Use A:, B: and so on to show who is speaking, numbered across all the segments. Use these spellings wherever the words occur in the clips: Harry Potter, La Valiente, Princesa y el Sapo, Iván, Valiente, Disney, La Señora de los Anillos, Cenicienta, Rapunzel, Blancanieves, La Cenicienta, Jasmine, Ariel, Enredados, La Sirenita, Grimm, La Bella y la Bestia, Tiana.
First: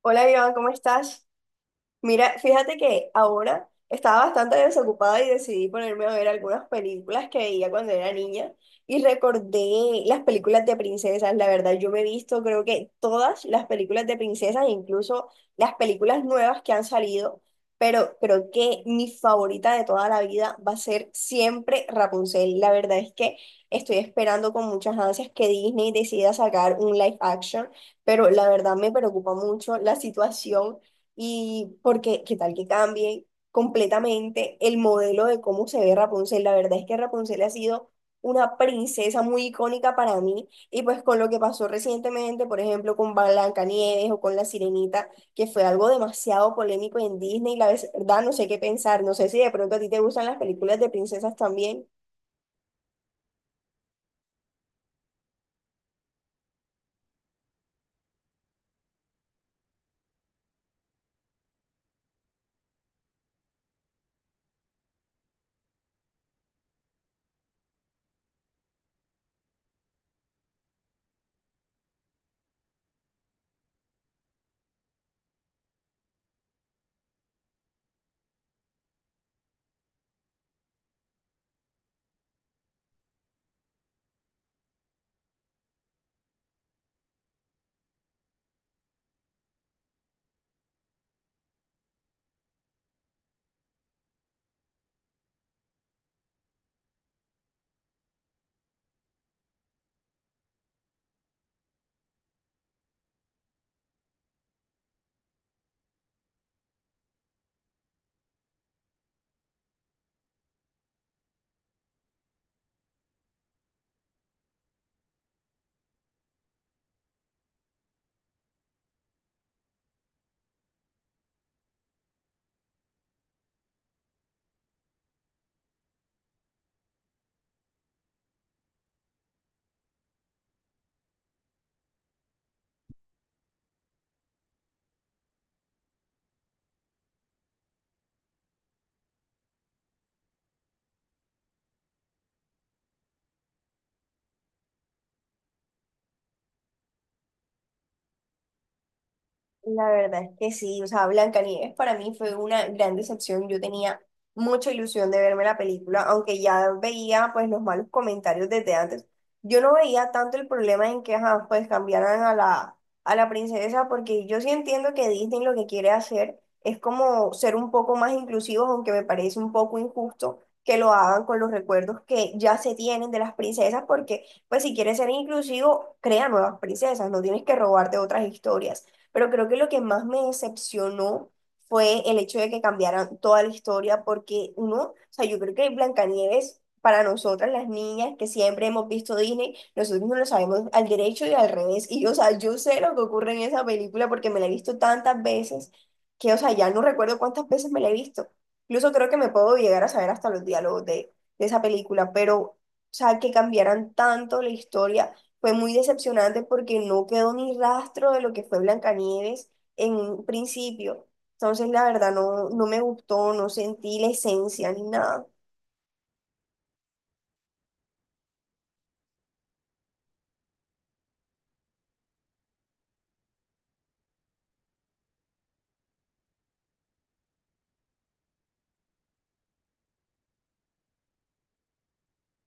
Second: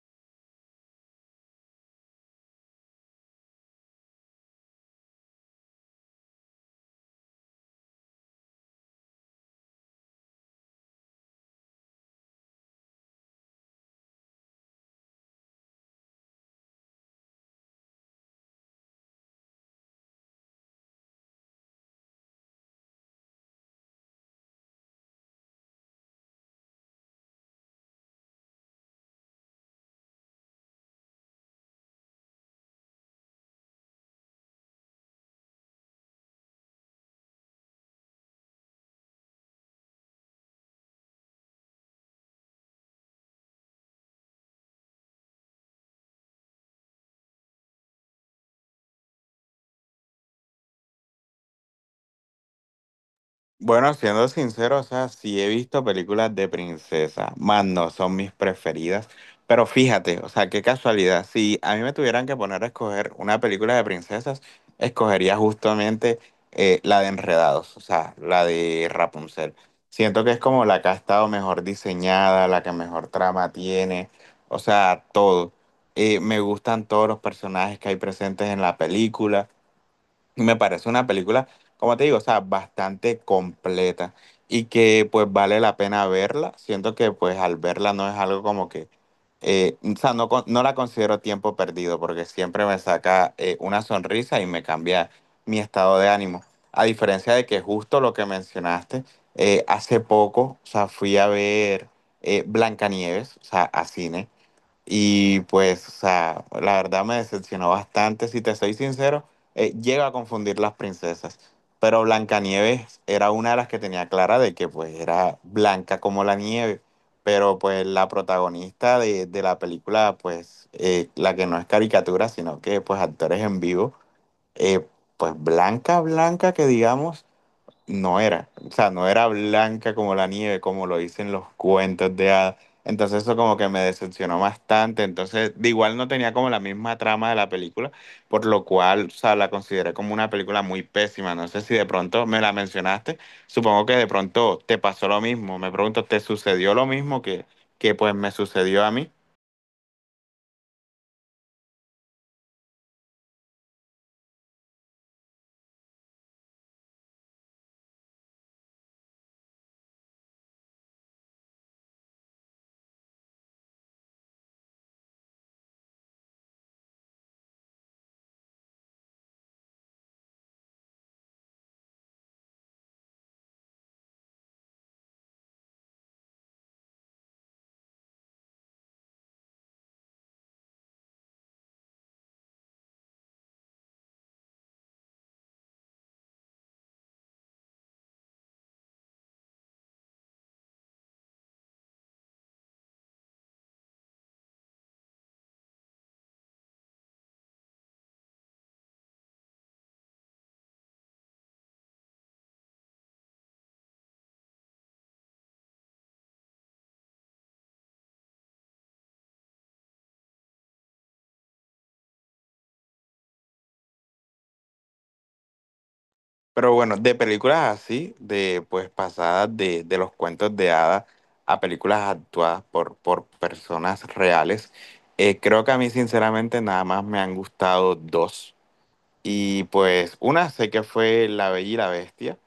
A: Hola Iván, ¿cómo estás? Mira, fíjate que ahora estaba bastante desocupada y decidí ponerme a ver algunas películas que veía cuando era niña y recordé las películas de princesas. La verdad, yo me he visto creo que todas las películas de princesas, incluso las películas nuevas que han salido, pero creo que mi favorita de toda la vida va a ser siempre Rapunzel. La verdad es que estoy esperando con muchas ansias que Disney decida sacar un live action, pero la verdad me preocupa mucho la situación y porque, ¿qué tal que cambie completamente el modelo de cómo se ve Rapunzel? La verdad es que Rapunzel ha sido una princesa muy icónica para mí. Y pues con lo que pasó recientemente, por ejemplo, con Blancanieves o con La Sirenita, que fue algo demasiado polémico en Disney, la verdad no sé qué pensar. No sé si de pronto a ti te gustan las películas de princesas también.
B: Bueno, siendo sincero, o sea, sí he visto películas de princesa, más no son mis preferidas, pero fíjate, o sea, qué casualidad, si a mí me tuvieran que poner a escoger una película de princesas, escogería justamente la de Enredados, o sea, la de Rapunzel. Siento que es como la que ha estado mejor diseñada, la que mejor trama tiene, o sea, todo. Me gustan todos los personajes que hay presentes en la película. Me parece una película, como te digo, o sea, bastante completa y que pues vale la pena verla. Siento que pues al verla no es algo como que, o sea, no, no la considero tiempo perdido porque siempre me saca una sonrisa y me cambia mi estado de ánimo. A diferencia de que justo lo que mencionaste, hace poco, o sea, fui a ver Blancanieves, o sea, a cine y pues, o sea, la verdad me decepcionó bastante, si te soy sincero, llego a confundir las princesas, pero Blancanieves era una de las que tenía clara de que pues era blanca como la nieve, pero pues la protagonista de la película, pues la que no es caricatura, sino que pues actores en vivo, eh, pues blanca, blanca que digamos no era, o sea, no era blanca como la nieve, como lo dicen los cuentos de hadas. Entonces eso como que me decepcionó bastante. Entonces, de igual no tenía como la misma trama de la película, por lo cual, o sea, la consideré como una película muy pésima. No sé si de pronto me la mencionaste. Supongo que de pronto te pasó lo mismo. Me pregunto, ¿te sucedió lo mismo que pues me sucedió a mí?
A: La verdad es que sí, o sea, Blancanieves para mí fue una gran decepción. Yo tenía mucha ilusión de verme la película, aunque ya veía pues los malos comentarios desde antes. Yo no veía tanto el problema en que ajá, pues cambiaran a la princesa, porque yo sí entiendo que Disney lo que quiere hacer es como ser un poco más inclusivos, aunque me parece un poco injusto que lo hagan con los recuerdos que ya se tienen de las princesas, porque pues si quieres ser inclusivo, crea nuevas princesas, no tienes que robarte otras historias. Pero creo que lo que más me decepcionó fue el hecho de que cambiaran toda la historia, porque uno, o sea, yo creo que Blancanieves, para nosotras las niñas que siempre hemos visto Disney, nosotros no lo sabemos al derecho y al revés. Y, o sea, yo sé lo que ocurre en esa película porque me la he visto tantas veces que, o sea, ya no recuerdo cuántas veces me la he visto. Incluso creo que me puedo llegar a saber hasta los diálogos de esa película, pero, o sea, que cambiaran tanto la historia. Fue muy decepcionante porque no quedó ni rastro de lo que fue Blancanieves en un principio. Entonces, la verdad, no, no me gustó, no sentí la esencia ni nada.
B: Pero bueno, de películas así, de pues pasadas de los cuentos de hadas a películas actuadas por personas reales, creo que a mí sinceramente nada más me han gustado dos. Y pues una sé que fue La Bella y la Bestia.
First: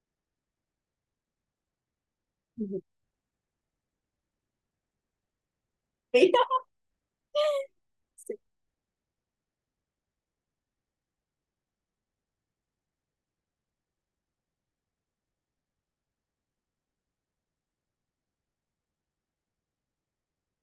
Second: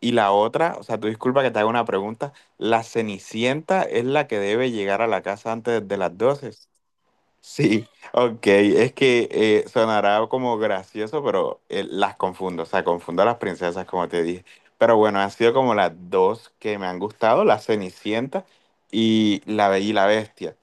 B: Y la otra, o sea, tú disculpa que te haga una pregunta,
A: Ujú.
B: ¿la Cenicienta es la que debe llegar a la casa antes de las 12? Sí, ok, es que sonará como gracioso, pero las confundo, o sea, confundo a las princesas, como te dije. Pero bueno, han sido como las dos que me han gustado, la Cenicienta y la Bella y la Bestia.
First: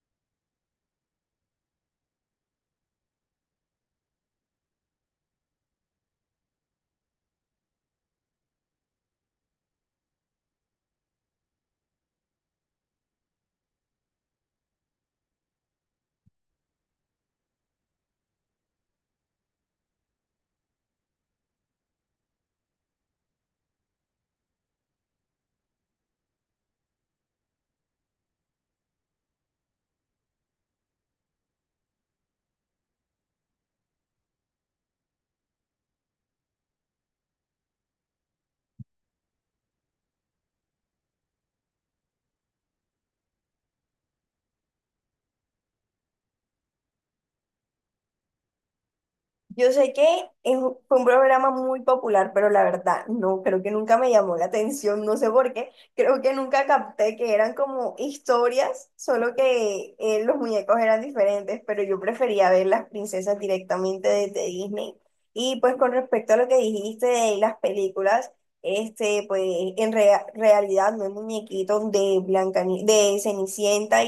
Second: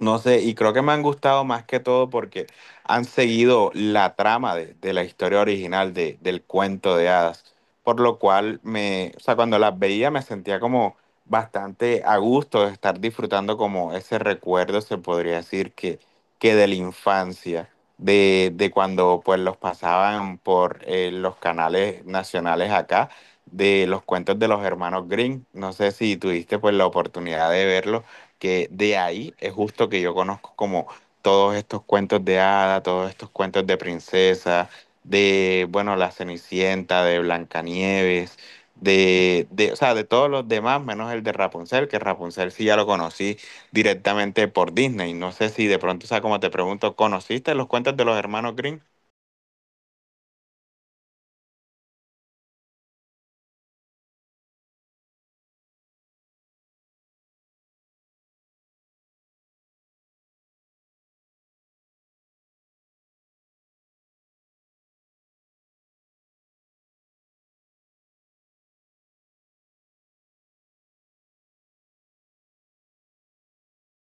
B: No sé, y creo que me han gustado más que todo porque han seguido la trama de la historia original del cuento de hadas, por lo cual me, o sea, cuando las veía me sentía como bastante a gusto de estar disfrutando como ese recuerdo, se podría decir, que de la infancia, de cuando pues los pasaban por los canales nacionales acá, de los cuentos de los hermanos Green. No sé si tuviste pues la oportunidad de verlos que de ahí es justo que yo conozco como todos estos cuentos de hada, todos estos cuentos de princesa, de, bueno, la Cenicienta, de Blancanieves, o sea, de todos los demás, menos el de Rapunzel, que Rapunzel sí ya lo conocí directamente por Disney. No sé si de pronto, o sea, como te pregunto, ¿conociste los cuentos de los hermanos Grimm?
A: Yo sé que fue un programa muy popular, pero la verdad, no, creo que nunca me llamó la atención, no sé por qué. Creo que nunca capté que eran como historias, solo que los muñecos eran diferentes, pero yo prefería ver las princesas directamente desde Disney. Y pues con respecto a lo que dijiste de las películas, pues realidad no hay muñequitos de de Cenicienta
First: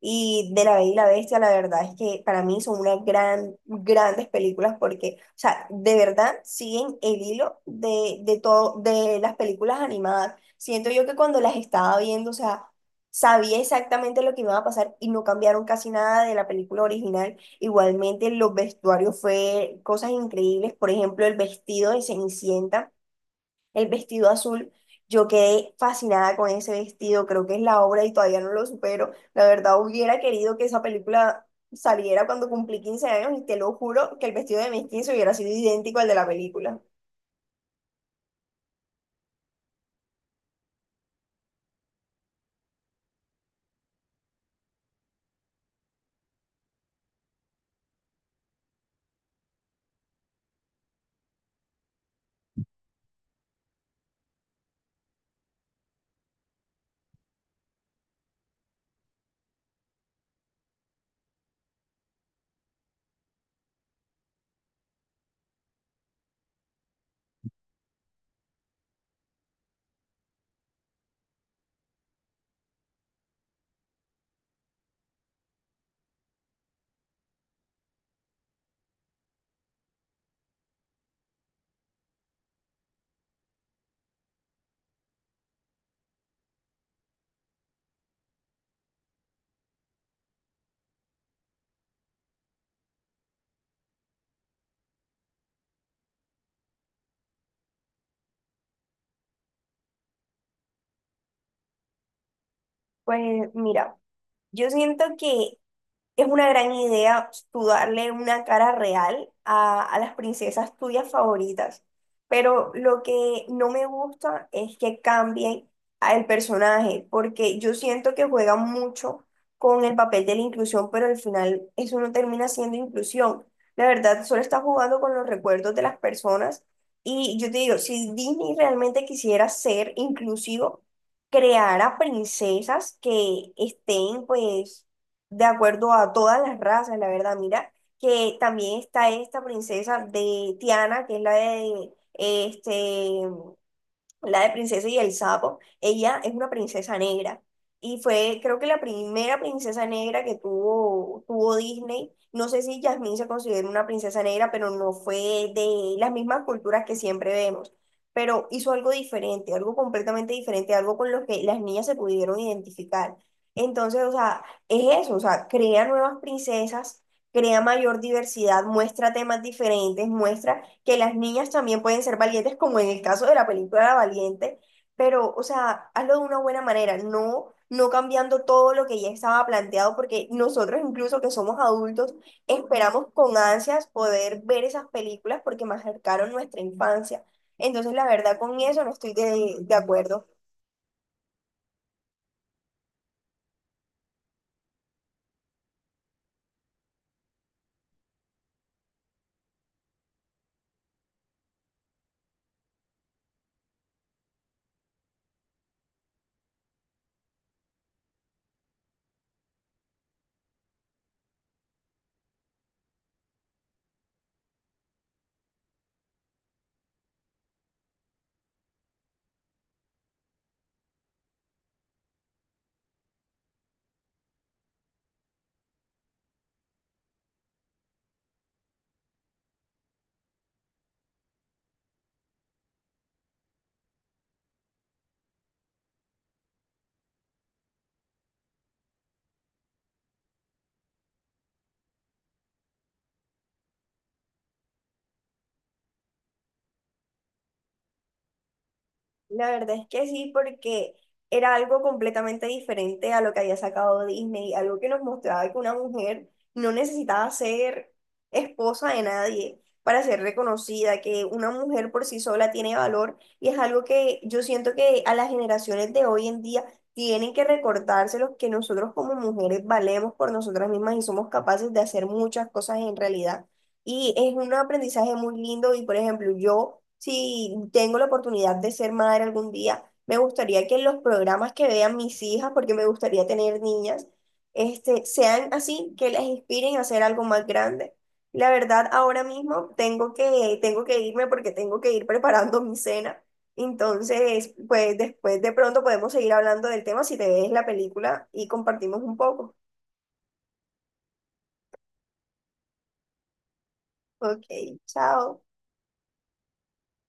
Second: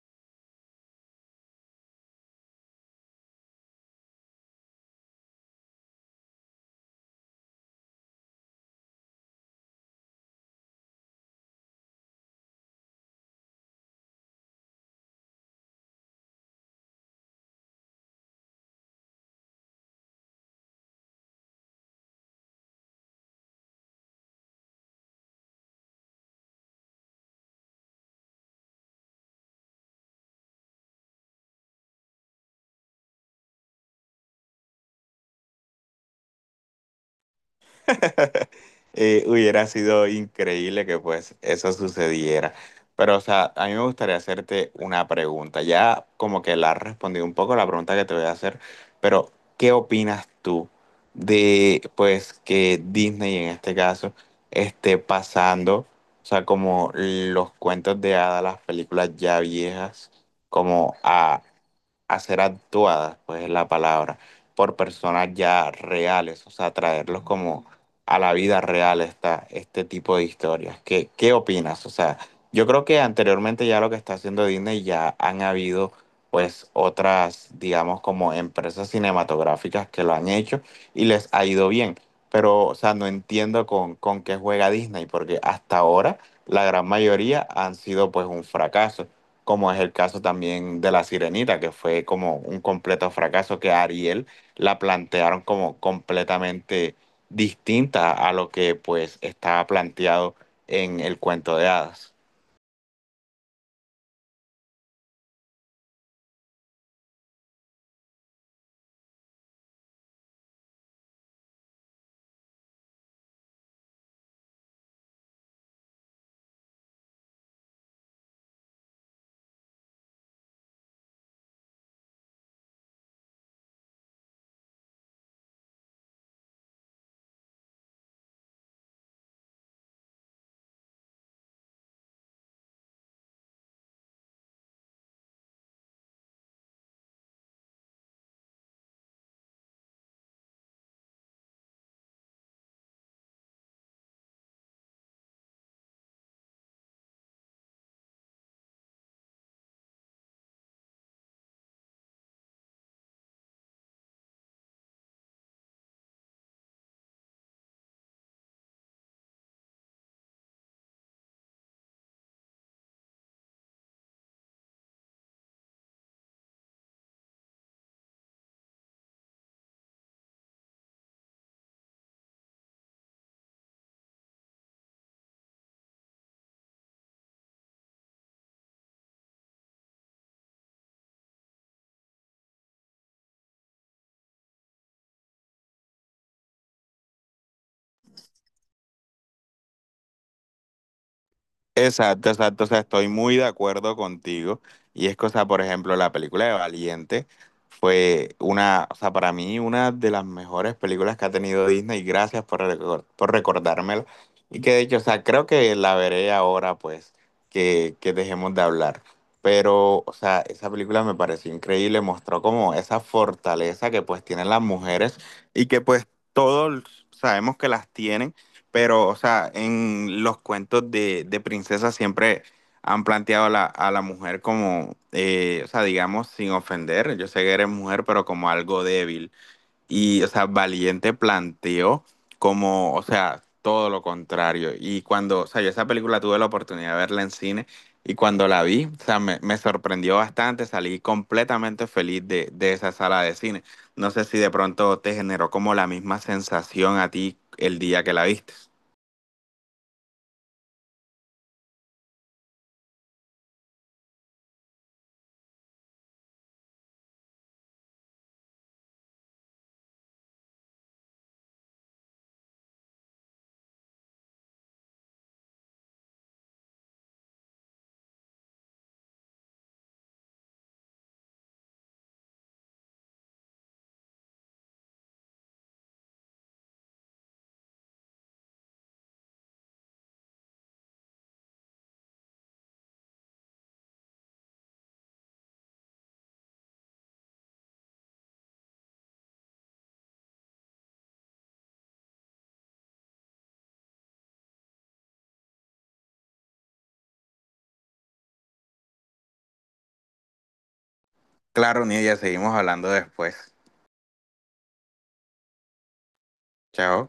A: y de La Bella y la Bestia, la verdad es que para mí son unas grandes películas porque, o sea, de verdad siguen el hilo de todo, de las películas animadas. Siento yo que cuando las estaba viendo, o sea, sabía exactamente lo que iba a pasar y no cambiaron casi nada de la película original. Igualmente, los vestuarios fue cosas increíbles. Por ejemplo, el vestido de Cenicienta, el vestido azul. Yo quedé fascinada con ese vestido, creo que es la obra y todavía no lo supero. La verdad, hubiera querido que esa película saliera cuando cumplí 15 años y te lo juro que el vestido de mis 15 hubiera sido idéntico al de la película.
B: Hubiera sido increíble que pues eso sucediera. Pero, o sea, a mí me gustaría hacerte una pregunta. Ya como que la has respondido un poco la pregunta que te voy a hacer, pero ¿qué opinas tú de pues que Disney en este caso esté pasando, o sea, como los cuentos de hadas, las películas ya viejas, como a ser actuadas, pues es la palabra, por personas ya reales, o sea, traerlos como a la vida real esta, este tipo de historias? ¿Qué, qué opinas? O sea, yo creo que anteriormente ya lo que está haciendo Disney ya han habido pues otras, digamos, como empresas cinematográficas que lo han hecho y les ha ido bien. Pero, o sea, no entiendo con qué juega Disney, porque hasta ahora la gran mayoría han sido pues un fracaso como es el caso también de La Sirenita, que fue como un completo fracaso, que a Ariel la plantearon como completamente distinta a lo que pues estaba planteado en el cuento de hadas.
A: Pues mira, yo siento que es una gran idea tú darle una cara real a las princesas tuyas favoritas, pero lo que no me gusta es que cambien a el personaje, porque yo siento que juegan mucho con el papel de la inclusión, pero al final eso no termina siendo inclusión. La verdad, solo está jugando con los recuerdos de las personas y yo te digo, si Disney realmente quisiera ser inclusivo, creara princesas que estén pues de acuerdo a todas las razas, la verdad. Mira, que también está esta princesa de Tiana, que es la de la de Princesa y el Sapo, ella es una princesa negra. Y fue, creo que la primera princesa negra que tuvo, Disney. No sé si Jasmine se considera una princesa negra, pero no fue de las mismas culturas que siempre vemos. Pero hizo algo diferente, algo completamente diferente, algo con lo que las niñas se pudieron identificar. Entonces, o sea, es eso, o sea, crea nuevas princesas, crea mayor diversidad, muestra temas diferentes, muestra que las niñas también pueden ser valientes, como en el caso de la película La Valiente, pero, o sea, hazlo de una buena manera, no, no cambiando todo lo que ya estaba planteado, porque nosotros incluso que somos adultos, esperamos con ansias poder ver esas películas porque marcaron nuestra infancia. Entonces, la verdad, con eso no estoy de acuerdo.
B: Exacto, exacto, o sea, estoy muy de acuerdo contigo. Y es que, o sea, por ejemplo, la película de Valiente fue una, o sea, para mí una de las mejores películas que ha tenido Disney. Gracias por, por recordármela. Y que de hecho, o sea, creo que la veré ahora, pues, que dejemos de hablar. Pero, o sea, esa película me pareció increíble, mostró como esa fortaleza que pues tienen las mujeres y que pues todos sabemos que las tienen pero, o sea, en los cuentos de princesas siempre han planteado a la mujer como, o sea, digamos, sin ofender, yo sé que eres mujer, pero como algo débil. Y, o sea, Valiente planteó como, o sea, todo lo contrario. Y cuando, o sea, yo esa película tuve la oportunidad de verla en cine y cuando la vi, o sea, me sorprendió bastante, salí completamente feliz de esa sala de cine. No sé si de pronto te generó como la misma sensación a ti el día que la viste.
A: La verdad es que sí, porque era algo completamente diferente a lo que había sacado Disney, algo que nos mostraba que una mujer no necesitaba ser esposa de nadie para ser reconocida, que una mujer por sí sola tiene valor y es algo que yo siento que a las generaciones de hoy en día tienen que recordárselos que nosotros como mujeres valemos por nosotras mismas y somos capaces de hacer muchas cosas en realidad. Y es un aprendizaje muy lindo y, por ejemplo, yo, si tengo la oportunidad de ser madre algún día, me gustaría que los programas que vean mis hijas, porque me gustaría tener niñas, sean así, que las inspiren a hacer algo más grande. La verdad, ahora mismo tengo que irme porque tengo que ir preparando mi cena. Entonces, pues después de pronto podemos seguir hablando del tema si te ves la película y compartimos un poco.
B: Claro, Nia, seguimos hablando después.
A: Ok, chao.
B: Chao.